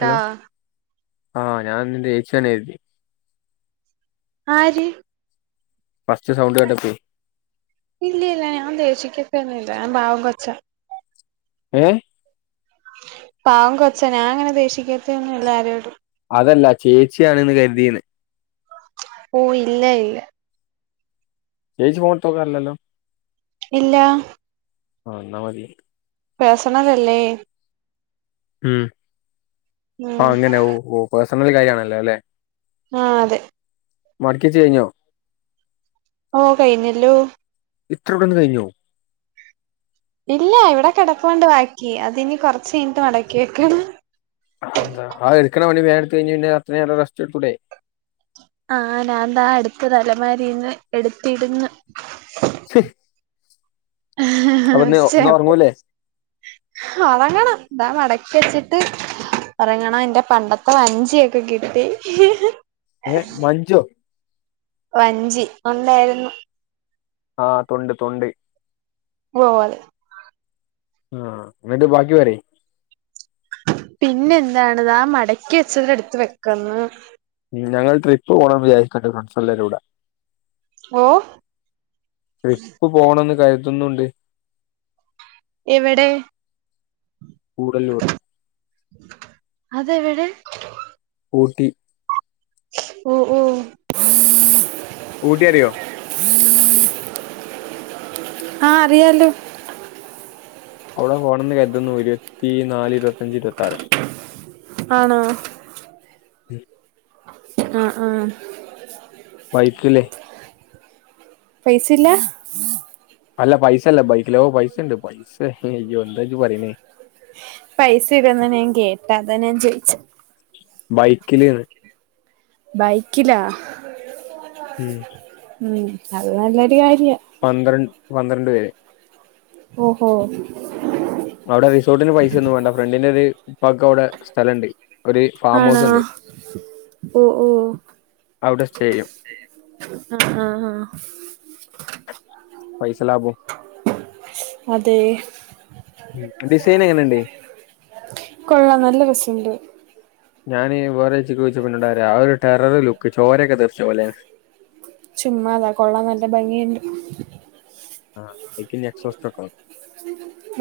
Hello ആഹ് ഞാൻ നിന്റെ യേച്ചി ആണ് കര്തി ആര് ഫസ്റ്റ് സൗണ്ട് കേട്ടപ്പയേ ഇല്ലില്ല ഞാൻ ദേശിക്കത്തൊന്നുല്ല ഞാൻ പാവം കൊച്ച ഏഹ് പാവം കൊച്ചാ ഞാൻ അങ്ങനെ ദേഷിക്കത്തൊന്നും ഇല്ല ആരോടും അതല്ല ചേച്ചിയാണ്ന്ന് കര്തീന്ന് ഓ ഇല്ല ഇല്ല ചേച്ചി ഫോൺ ഇട്ത്തോകാറില്ലല്ലോ ഇല്ല ആ ന്നാ മതി പേഴ്സണലല്ലേ ഉം ഉം അങ്ങനെ ഓ ഓ പേഴ്സണൽ കാര്യാണല്ലോ അല്ലെ ആഹ് അതെ മടക്കിച്ച് കഴിഞ്ഞോ ഓ കഴിഞ്ഞല്ലോ ഇത്ര പെട്ടന്ന് കഴിഞ്ഞോ ഇല്ല ഇവിടെ കിടപ്പൊണ്ട് ബാക്കി അതിനി കൊറച്ചു കഴിഞ്ഞിട്ട് മടക്കി വെക്കണം അതെന്താ ആ എടുക്കണ പണി വേഗം എടുത്ത് കഴിഞ്ഞ് പിന്ന അത്രനേരം റസ്റ്റ് എടുത്തൂടേ ആഹ് ഞാൻ താ അടുത്തത് തലമാരിന്ന് എടുത്തിടുന്ന് അപ്പൊ ഇന്ന് ശ്ശെ ഇന്ന് ഒർങ്ങൂല്ലേ ഒറങ്ങണം ദാ മടക്കി വച്ചിട്ട് ഒറങ്ങണം എന്റെ പണ്ടത്തെ വഞ്ചിയൊക്കെ കിട്ടി ഏ മഞ്ജോ വഞ്ചി ഉണ്ടാരുന്നു ആഹ് തൊണ്ട് തൊണ്ട് ഓഹ് അത ആഹ് എന്നിട്ട് ബാക്കി പറയി പിന്നെ എന്താണ് ദാ മടക്കി വെച്ചത് എടുത്ത് വെക്ക്ന്ന് ഞങ്ള് ട്രിപ്പ് പോണം വിചാരിക്കിണ്ട് ഫ്രണ്ട്സ് എല്ലാരും കൂട ഓ ട്രിപ്പ് പോകണംന്ന് കരുതുന്നുണ്ട് എവിടെ കൂടല്ലൂർ അതെവിടെ ഊട്ടി ഓഹ് ഓഹ് ഊട്ടി അറിയോ ആഹ് അറിയാലോ അവിടെ പോണെന്ന് കരുതുന്നു ഇരുപത്തി നാല് ഇരുപത്തിയഞ്ച് ഇരുപത്തി ആറ് ആണാ ആഹ് ആഹ് ബൈക്കിലേ പൈസല്ലാ അല്ല പൈസല്ല ബൈക്കിലൊ പൈസണ്ട് പൈസ അയ്യോ എന്ത ഇജ്ജ് പറയണേ പൈസ ഇല്ലെന്ന ഞാൻ കേട്ട അത ഞാൻ ചോയിച്ചെ ബൈക്കില്ന്ന് ബൈക്കിലാ ഉം ഉം അത് നല്ലൊരു കാര്യ പന്ത്രണ്ട് പന്ത്രണ്ട് പേര് ഓഹോ അവിടെ റിസോർട്ടിന് പൈസ ഒന്നും വേണ്ട ഫ്രണ്ടിന്റെ ഒരു ഉപ്പാക്ക് അവിടെ സ്ഥലണ്ട് ഒരു ഫാം ആണോ ഹൗസ് ഉണ്ട് ഓഹ് ഓഹ് അവിടെ സ്റ്റേ ചെയ്യും ആഹ് ആഹ് ആഹ് പൈസ ലാഭം അതേ ഡിസൈൻ എങ്ങനെയുണ്ട് കൊള്ളാം നല്ല രസണ്ട് ഞാന് വേറെ [unintelligible] രാവിലെ ഒരു ടെറർ ലുക്ക് ചോരെക്കെ തെറിച്ച പോലെയാണ് ചുമ്മാതാ കൊള്ളാം നല്ല ഭംഗിയുണ്ട് ആഹ് [unintelligible]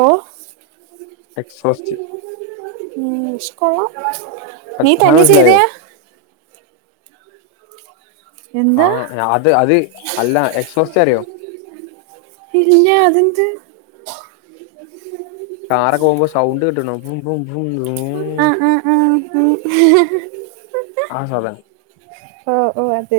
ഓഹ് എക്സോസ്റ്റ് ഉം ക്ഷെ കൊള്ളാം നീ സാധനം തന്നെ മനസ്സിലായോ ചെയ്തെയാ? എന്താ ആഹ് അത് അത് അല്ല എക്സോസ്റ്റ് അറിയോ? പിന്നെ അതെന്ത്? കാറൊക്കെ പോകുമ്പോ സൗണ്ട് കേട്ട്ണോ ബും ബും ബൂംന്ന്. ആഹ് ആഹ് ആഹ് ഉം ആ സാധനം ഓഹ് ഓഹ് അത്.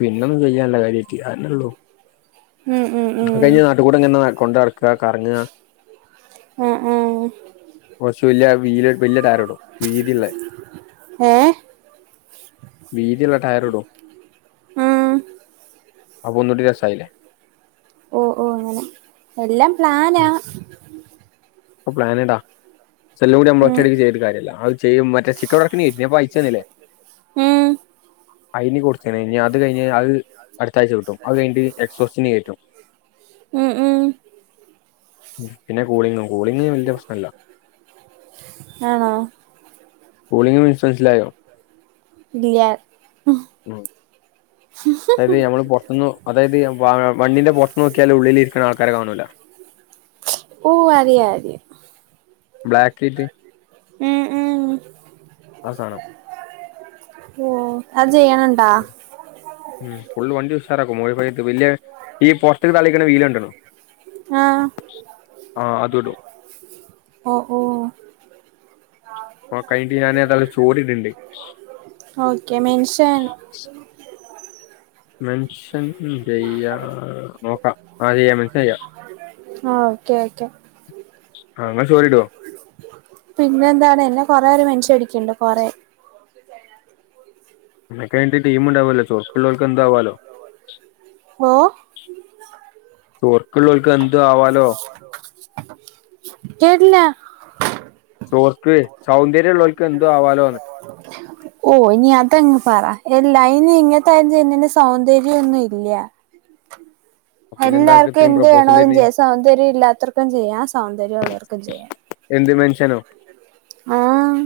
പിന്നൊന്നും ചെയ്യാനില്ല കാര്യായിട്ട് അതന്നെ ഉള്ളൂ. ഉം ഉം അത് ഉം കഴിഞ്ഞ നാട്ടുകൂടെ ഇങ്ങനെ കൊണ്ട് നടക്ക കറങ്ങാ. ആഹ് ആഹ് കൊറച്ച് വല്യ വീല് വല്യ ടയറിടും വീതിള്ളേ. ഏഹ് വീതിയുള്ള ടയറിടും ആഹ് ഒന്നൂടി രസായില്ലേ? ഓഹ് ഓഹ് അങ്ങനെ എല്ലാം പ്ലാനാ. പ്പ പ്ലാനിടാം പക്ഷെ എല്ലം കൂടി ഉം നമ്മളൊറ്റടിക്ക് ചെയ്തിട്ട് കാര്യല്ല. അ ചെയ്യും. മറ്റെ സ്റ്റിക്കർ വർക്കിനെ ഞാൻ ഇപ്പ അയച്ചു തന്നില്ലേ? ഉം. അയിന് കൊടുത്തിനി ഇനി അത് കഴിഞ് അത് അടുത്ത ആഴ്ച കിട്ടും അത് കഴിഞ്ഞിട്ട് എക്സോസ്റ്റന് കേറ്റും. ഉം ഉം പിന്നെ കൂളിങ്ങും കൂളിങ്ങയ്ന് വല്യ പ്രശ്നല്ല. ആണോ? കൂളിങ് മീൻസ്‌ മൻസ്സിലായോ? ഇല്ല്യാ. ഉം അതായത് ഞമ്മള് പൊറത്ത്ന്ന് അതായത് വാ വണ്ടിന്റെ പൊറത്ത് നിന്ന് നോക്കിയാൽ ഉള്ളിൽ ഇരിക്കുന്ന ആൾക്കാരെ കാണൂല്ല. ഓഹ് അറിയ അറിയാ. ബ്ലാക്കിറ്റ് ഉം ഉം ആ സാനം. ഓഹ് അത് ചെയ്യണുണ്ടാ? ഉം ഫുൾ വണ്ടി ഉഷാറാക്കും മോളികൂടിട്ട് വല്യ ഈ പൊർത്തക്ക് തള്ളിക്കണ വീല് കണ്ട്ണോ? ആഹ് ആഹ് അതിടും. ഓഹ് ഓഹ് പ്പ കഴിഞ്ഞട്ട് ഞാനേത ഒരു സ്റ്റോറിടുണ്ട്. Okay mention. മെൻഷൻ ഉം ചെയ്യാ നോക്കാം ആഹ് ചെയ്യാൻ മെൻഷൻ ചെയ്യാം. ആഹ് ഓക്കെ ഓക്കെ. ആഹ് ഇങ്ങള് സ്റ്റോറിടോ? പിന്നെ എന്താണ് എന്നെ കൊറേര് മെൻഷൻ അടിക്കിണ്ട് കൊറേ. നിനക്ക് നിന്റെ ടീമിണ്ടാവുല്ലോ ചോർക്കുള്ളവർക്ക് എന്താവാലോ? ഓഹ് ചോർക്കുള്ളവൾക്ക് എന്തു ആവാലോ? കേട്ടില്ല. ചോർക്ക് സൗന്ദര്യം ഉള്ളവൾക്ക് എന്തു ആവാലോന്ന്. ഓഹ് ഇനി അതങ്ങ് പറ എ ലൈനി ഇങ്ങത്ത കാര്യം ചെയുന്നതിന്റെ സൗന്ദര്യം ഒന്നുംല്ല്യാ. പിന്നെന്താ അനക്ക് എല്ലാർക്കും ഇത്രയും എന്ത് പ്രൊപ്പോസൽ വേണോലും വരുന്നേ ചെയ്യാം സൗന്ദര്യം ഇല്ലാത്തവർക്കും ചെയ്യാം സൗന്ദര്യം ഉള്ളവർക്കും ചെയ്യാം. എന്ത് മെൻഷനോ ആഹ്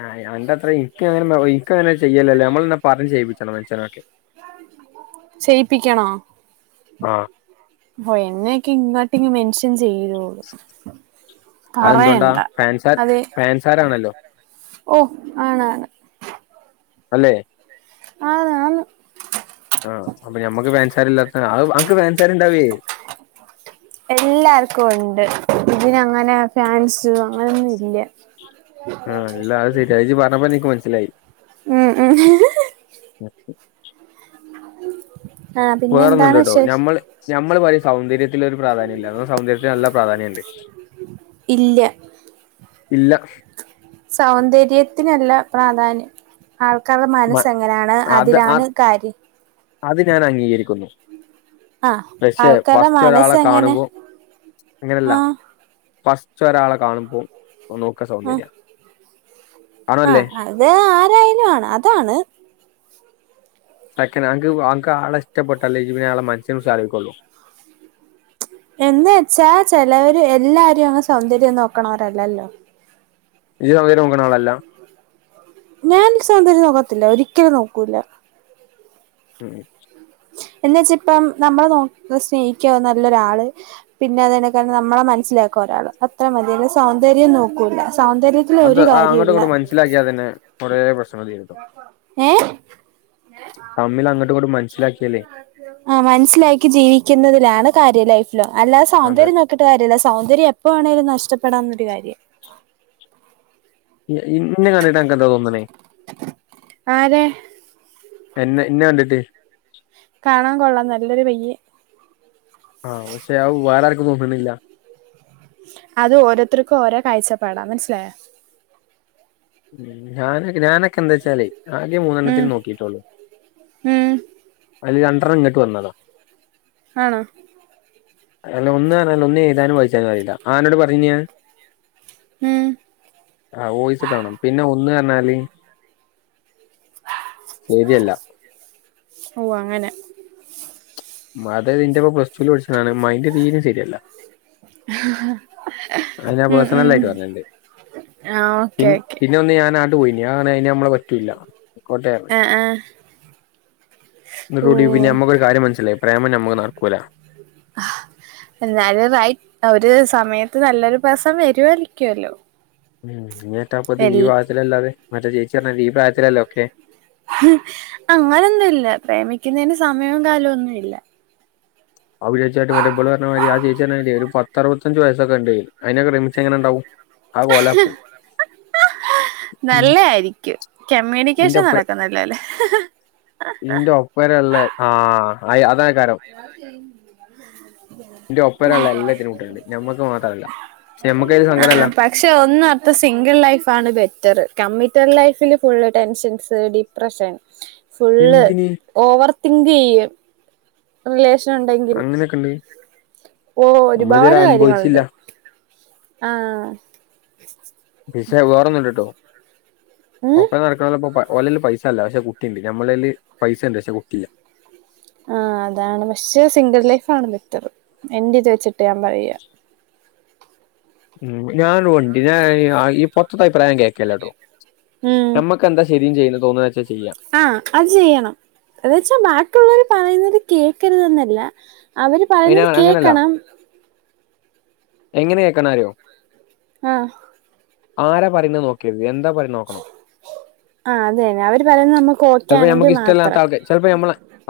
ആ് യി അന്റെ അത്ര ഇൻക്കങ്ങനെ [unintelligible] ഇൻക്കങ്ങനെ ചെയ്യല്ലല്ലാ നമ്മള് ന്നാ പറീം ചെയ്യിപ്പിച്ചണം മനുഷ്യരൊക്കെ ചെയ്യിപ്പിക്കണോ ആഹ് വൊയ് എന്നെയക്കെ ഇങ്ങോട്ട് ഇങ്ങ് മെൻഷൻ ചെയ്തൂളു അതെന്തുകൊണ്ടാ പറയണ്ട ഫാൻസാർ അതെ ഫാൻസാരാണല്ലോ ഓഹ് ആണ് ആണ് അല്ലെ ആന്ന് ആന്ന് ആഹ് അപ്പൊ ഞമ്മക്ക് ഫാൻസാരില്ലാത്താണ് അഅ് അൻക്ക് ഫാൻസാര് ഇണ്ടാവേ എല്ലാർക്കും ഇണ്ട് ഇതിന അങ്ങനെ ഫാൻസ് അങ്ങനാെന്നും ഇല്ല ആഹ് ഇല്ല അത് ശെരിയാ ജ് പറഞ്ഞപ്പന്നെ ഇൻക്ക് മനസ്സിലായി ഉം ഉം ആഹ് പിന്നെ എന്താണ് വിശേഷ് ക്ഷെ ഞമ്മള് പറിം സൗന്ദര്യത്തില് ഒരു പ്രാധാന്യം ഇല്ലാന്ന് ന്നാസൗന്ദര്യത്തിന് നല്ല പ്രാധാന്യണ്ട് ഇല്ല ഇല്ല സൗന്ദര്യത്തിനല്ല പ്രാധാന്യം ആൾക്കാർടെ മനസ്സ് മ- എങ്ങനാണ് അത് അതിലാണ് അത് കാര്യം അത് ഞാന് അംഗീകരിക്കുന്നു ആഹ് പക്ഷെ ആൾക്കാരുടെ ഫസ്റ്റ് മനസ്സ് ഒരാളെ എങ്ങനെ കാണുമ്പോ അങ്ങനെല്ല ആഹ് ഫസ്റ്റ് ഒരാളെ കാണുമ്പോ ഓൻനോക്കാ സൗന്ദര്യാ ആഹ് അത് ആരായാലും ആണ് അതാണ് സെക്കനാങ്ക് വാങ്ക് ആളെ ഇഷ്ട്ടപെട്ടാല്ലേ ഇയ്യ്‌ പിന്നെ ആളെ മനസ്സിനെ കുറിച്ച് ആലോയ്ക്കൊള്ളൂ എന്ന് എച്ചാ ചെലവര് എല്ലാരും അങ് സൗന്ദര്യം നോക്ക്ണോരല്ലല്ലോ ഇയ്യ് സൗന്ദര്യം നോക്ക്ണാളല്ലാ ഞാൻ സൗന്ദര്യം നോക്കത്തില്ല ഒരിക്കലും നോക്കൂല്ല ഉം എന്നെച്ചാ ഇപ്പം നമ്മള നോക്ക് സ്നേഹിക്ക നല്ലൊരാള് പിന്നെ അതിനെക്കാട്ടും നമ്മളെ മനസ്സിലാക്കാൻ ഒരാള് അത്ര മതി അല്ലാതെസൗന്ദര്യം നോക്കൂല സൗന്ദര്യത്തി അത് ആഹ് അങ്ങട്ടും ഇങ്ങട്ടും മനസ്സിലാക്ക്യാ തന്നെ കുറേ പ്രശ്നം തീരും ട്ടോ ഏഹ് തമ്മില് അങ്ങട്ടു ഇങ്ങട്ടും മൻ ആഹ് മനസ്സിലാക്കി ജീവിക്കുന്നതിലാണ് കാര്യം ലൈഫിലോം അല്ലാതെ അതെ സൗന്ദര്യം നോക്ക് ക്കീട്ട് കാര്യല്ല സൗന്ദര്യം എപ്പ വേണേലും നഷ്ടപ്പെടാവുന്ന ഒരു കാര്യാ ഇ ഇന്നെ കണ്ടിട്ട് അൻകെന്താ തോന്ന്ണേ ആരെ എന്നെ ഇന്നെ കണ്ടിട്ട് കാണാം കൊള്ളാവുന്ന നല്ലൊരു പയ്യെൻ ആഹ് പക്ഷെ അഅു വാറാർക്കും തോന്ന്ണില്ല അത് ഓരോത്തർക്കും ഓരോ കാഴ്ചപ്പാടാ മനസ്സിലായോ ഉം ഞാനക്കെ ഞാനെക്കെന്താച്ചാലേ ആകെ ഉം മൂന്നെണ്ണത്തിനെ നോക്കീട്ടൊള്ളു ഉം അയ്ൽ രണ്ടെർണ്ണം ഇങ്ങട്ട് വന്നതാ ആണോ അയ്‌ല് ഒന്ന്ർഞ്ഞാല് ഒന്ന് എഴ്താനും വായ്ച്ചാനും അറീല്ല ആന്നോട് പറഞ്ഞീനോ ഞാൻ ഉം [inaudible] ആഹ് ഓയ്സിട്ടാണോ പിന്നെ ഒന്ന് അർഞ്ഞാല് സെര്യല്ല ഔ അങ്ങനെ മത നിന്റപ്പം പ്ലസ് ടൂല് പഠിച്ചാണ് മൈൻഡ് തീരെ ശെരിയല്ല അത് ഞാൻ ഉം ഉം പേഴ്സണലായിട്ട് പറഞ്ഞിണ്ട് ആഹ് പി ഓക്കെ ഓക്കെ പിന്നെ ഒന്ന് ഞാനാട്ട്പോയിനെ ആആണെ അയ്ന് നമ്മളെ പറ്റുല്ല അയ്കോട്ടെർഞ്ഞ് ആ ആ [inaudible] ന്ന്ട്ട് ഓ കൂടി പിന്നെ നമ്മക്കൊരു കാര്യം മനസ്സിലായി പ്രേമം നമ്മെക് നടക്കൂല എന്നാലും റൈറ്റ് ഒരു സമയത്ത് നല്ലൊരു പേസൺ വെരുവാരിക്ക്യെല്ലോ ഉം ഇങ്ങേട്ടാപ്പത് ഈ ഭാഗത്തിലല്ലാതെ. മറ്റേ ചേച്ചി പറഞ്ഞലോ ഈ പ്രായത്തിലല്ലേ ഒക്കെ. ഹ് അങ്ങനൊന്നും ല്ല. പ്രേമിക്കുന്നേന് സമയവും കാലൊന്നില്ല. അവൻ വിചാരിച്ചട്ട മെറ്റേ ഇവള് ർഞ്ഞമാതിരി ആ ചേച്ചി പർഞാതിരി പത്തറുപത്തഞ്ച് വയസ്സൊക്കെണ്ട് അതിനെക്കെ പ്രേമിച്ചങ്ങനെ ണ്ടാവും. ഓല പോയ് ആഹ് നല്ല ആയിരിക്കും. ഇന്റെ കമ്മ്യൂണിക്കേഷൻ ഒപ്പര നടക്കുന്നല്ലോ ല്ലേ. ആഹ് ആഹ് വെരല്ലേ. ആ അയ അതാ കാരം. [unintelligible] ന്റൊപ്പരം ള്ളെ എല്ലത്തിനും കുട്ടിയാള്ണ്ട്. നമ്മക്ക് മാത്രല്ല. പക്ഷേ നമ്മക്കതിന് ആ സങ്കടേല്ല. പക്ഷെ ഒന്ന് ഓർത്താൽ സിംഗിൾ ലൈഫാണ് ബെറ്ററ്. കമ്മിറ്റേഡ് ലൈഫില് ഫുള്ള് ടെൻഷൻസ്, ഡിപ്രഷൻ. [unintelligible] ഫുള്ള് എന്തിന് ഓവർ തിങ്ക് യ്യും റിലേഷനൊണ്ടെങ്കിൽ അങ്ങനെയൊക്കെണ്ട് ഓ നമ്മളിതുവരെ ഒരുപാട് കാര്യങ്ങളൊണ്ട്. അനുഭവിച്ചില്ല ആഹ് വിഷേം വേറൊന്ന്ണ്ട്ടൊ. ഉം ഒപ്പരം നടക്ക് ഓലല് പൈസല്ല. പക്ഷെ കുട്ടിണ്ട്. നമ്മളേല് പൈസ ണ്ട് പക്ഷെ കുട്ടില്ല. ആ അതാണ്. പക്ഷെ സിംഗിൾ ലൈഫാണ് ബെറ്ററ്. എന്റിത് വെച്ചിട്ട് ഞാൻ പറയ. ഉം ഞാൻ വണ്ടിടെ ഞാ ഹേ ആ ഈ പൊത്തത് അഭിപ്രായം കേൾക്കേലട്ടോ. ഉം ഞമ്മക്കെന്താ ശേരീന്ന് ചെയ്യ്ണ തോന്ന്ണാച്ചേ ചെയ്യാ. ആ അത് ചെയ്യണം. എന്ന വെച്ചാ ബാക്കിള്ളോര് പറയുന്നത് കേൾക്കരുതെന്നല്ല. അവെര് അയിന് പറയുന്നത് അങ്ങനല്ല കേക്കണം. എങ്ങനെ കേക്കണാര്യോ ആഹ് ആരാ പറയ്ന്നേ നോക്കര്ത്. എന്താ പറയുന്നേ നോക്കണം? ആ അതെന്നേ അവെര് പറയ്ന്നത് നമ്മെക്ക് ഓക്കെയാണെങ്കിൽ മാത്രം.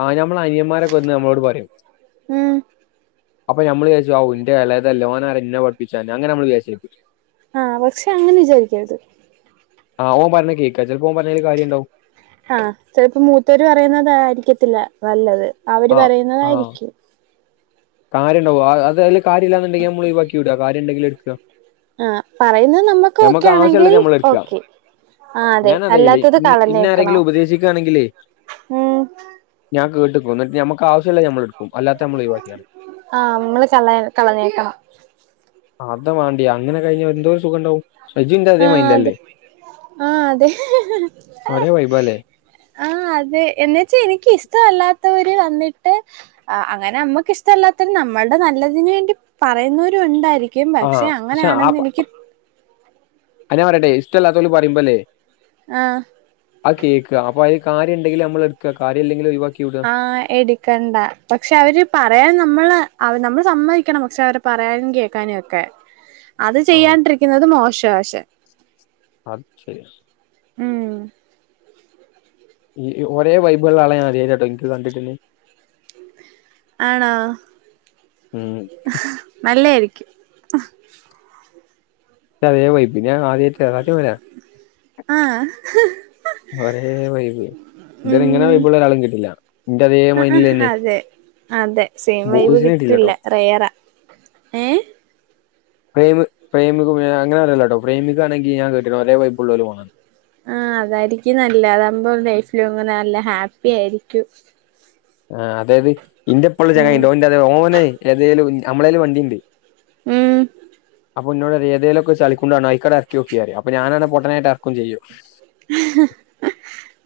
ആ ഞമ്മളനിയമാരൊക്കെ വന്ന് അമ്മളോട് പറയും. ഉം അപ്പം ഞമ്മെള് വിചാരിച്ചും ഔ ഇന്റെളേതല്ലേ ഓനാരാ ഇന്നെ പഠിപ്പിച്ചാല്, അങ്ങെനെ മ്മെള് വിചാരിച്ചെര്ത്. ആഹ് പക്ഷെ അങ്ങനെ വിചാരിക്കരുത് ആഹ് ഓൻ പറഞ്ഞത് കേൾക്കാ ചിലപ്പോ ഓൻ പറഞ്ഞേല് കാര്യണ്ടാവും ആഹ് ചിലപ്പോ മൂത്തര് പറയുന്നതായിരിക്കത്തില്ല നല്ലത് അവര് ആഹ് ആഹ് പറയുന്നതായിരിക്കും കാര്യണ്ടാവും അ അതില് കാര്യല്ലാന്നുണ്ടെങ്കിൽ മ്മള് ഒഴിവാക്കി വിട കാര്യണ്ടെങ്കിൽ എട്ക്ക ആഹ് പറയുന്നത് നമ്മക്ക് ഓക്കെ ആണെങ്കിൽ നമ്മള് എടുക്കുക ഓക്കെ ആഹ് അതെ ഞാനറിയില്ലേ അല്ലാത്തത് ഇന്ന ഇന്നെ കളഞ്ഞേക്കണം ആരെങ്കിലും ഉം ഞാ കേട്ടുക്കും ന്നിട്ട് നമുക്ക് ആവശ്യള്ളത് ഞമ്മള് ട്ക്കും ആഹ് മ്മള് കള കളഞ്ഞേക്കണം അതാ വേണ്ടിയ അങ്ങനെ കഴിഞ്ഞാ എന്തോരു സുഖം ണ്ടാവും ആഹ് തെ ആഹ് തെ ആഹ് ഹ് ഹ് ഒരേ വൈബല്ലേ ആഹ് അതെ എന്നേച്ച് എനിക്ക് ഇഷ്ടമല്ലാത്തവര് വന്നിട്ട് ആഹ് അങ്ങനെ അമ്മക്ക് ഇഷ്ടമല്ലാത്തരു നമ്മളുടെ നല്ലതിന് വേണ്ടി പറയുന്നവരുംണ്ടായിരിക്കും ക്യും പക്ഷെ അങ്ങനെയാണെന്ന് എനിക്ക് അത് ഞാൻ പറട്ടെ ഇഷ്ടല്ലാത്തോര് പറയുമ്പോല്ലേ ആഹ് ആ കേക്ക അപ്പൊ അയിൽ കാര്യംണ്ടെങ്കില നമ്മൾ എടുക്ക കാര്യല്ലെങ്കില ഒഴിവാക്കി വിട ആഹ് എട്ക്കണ്ട പക്ഷെ അവര് പറയാൻ നമ്മള് അവ് നമ്മള് സമ്മതിക്കണം പക്ഷെ അവരെ പറയാനും കേൾക്കാനു ഒക്കെ [unintelligible] അത് ചെയ്യാണ്ടിരിക്കുന്നത് മോശ ശേ ആഹ് ശരി ഉം ഈ ഒരേ വൈബ്ള്ള ആളെ ഞാനാദ്യായിട്ടാട്ടോ ഇൻക്ക് കണ്ട്ട്ട്ണെ ആണോ ഉം നല്ലായിരിക്കും ഇന്റെ അതെ വൈബ് ഞാനാദ്യായിട്ടാ അടിപൊളിയാ ആഹ് ഒരേ വൈബ് ഇതുവരെ ഇങ്ങനെ ഉം വൈബ്ള്ള ഒരാളീം കിട്ടില്ല ഇന്റ അതേ ആ ആ മൈൻഡിലെന്നെ അതെ അതെ സെം വൈബ് കിട്ടില്ല റേയെറാ ഏഹ് പ്രേമ പ്രേമിക്കുമ്പോ ഞാനങ്ങനെ പറയല്ലട്ടോ പ്രേമികാണെങ്കി ഞാൻ കേട്ട്ണ് ഒരേ വൈബുള്ളോര് മാണം ആഹ് അതായിരിക്കും നല്ലത് അതാവുമ്പോ ലൈഫ് ലോങ്ങ്‌ നല്ല ഹാപ്പി ആയിരിക്കും ആഹ് അതായത് ഇന്റെപ്പള്ളൊരു ഉം ചെങ്ങായിണ്ട് ഓൻന്റെ അതെ ഓനെ ഏതേലും നമ്മളേല് വണ്ടിണ്ട് ഉം അപ്പൊ ഓൻ ഇന്നോട് പറിം ഏതെലൊക്കെ ചളികുണ്ടാണും അയ്ക്കാട്ട് എറക്കിയോക്ക് പറിം അപ്പൊ ഞാനാണെ പൊട്ടനായിട്ട് എറക്കും ചെയ്യും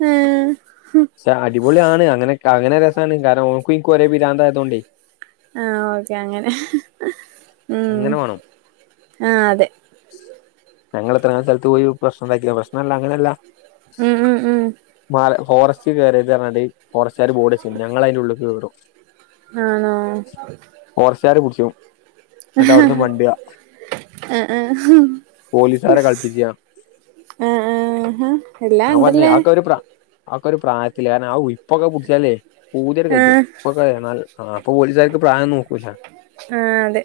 ഏഹ് പക്ഷെ അടിപൊളിയാണ് അങ്ങനെ അങ്ങനെ രെസാണ് കാരണം ഓന്ക്കും ഇക്കും ഒരേ പിരാന്തായതോണ്ടെ ആഹ് ഓക്കെ അങ്ങനെ ഉം അങ്ങനെ വേണം ആഹ് അതെ ഞങ്ങള് എത്രങ്ങാനും സ്ഥൽത്ത് പോയി പ്രശനെണ്ടാക്കിണ് പ്രശ്നെല്ല അങ്ങനെല്ല ഉം ഉം ഉം മല ഫോറസ്റ്റ്ക്ക് കേറര്തെർഞാണ്ട് ഫോറെസ്റ്റാര് ബോഡെച്ചീന് ഞങ്ങളയിന്റെ ഉള്ള്ക്ക് കേറും ആണോ ഫോറെസ്റ്റാര് പുട്ച്ചും ആഹ് ആഹ് ആഹ് പോലീസുകാരെ കളിപ്പിച്ച് ആഹ് ആഹ് എല്ലാണ്ടല്ലേ? ഒക്കൊരു പ്രായത്തിലെ ഔ ഇപ്പൊക്കെ പുടിച്ചാലെ പൂതിയാണ്ട് ആ കജ്ജും ഇപ്പൊക്കെ നല്ല ആഹ് അപ്പൊ പോലീസാർക്ക് പ്രായൊന്നും നോക്കൂല ആഹ് അതെ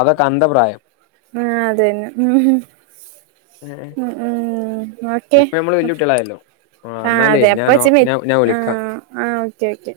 അതൊക്കന്ത പ്രായം ആഹ അതന്നെ ഉ ഏ ഉ ന്നാ ഓ ക്കെ ഇപ്പൊ നമ്മള് വല്യ കുട്ടികളായല്ലോ ആ ആഹാ എന്നാലേ അതെ ഞാനോ അപ്പാച്ചി ഞാൻ ഞാൻ വിളിക്കാം ആഹ് ആഹാ ഓക്കെ ഓക്കെ.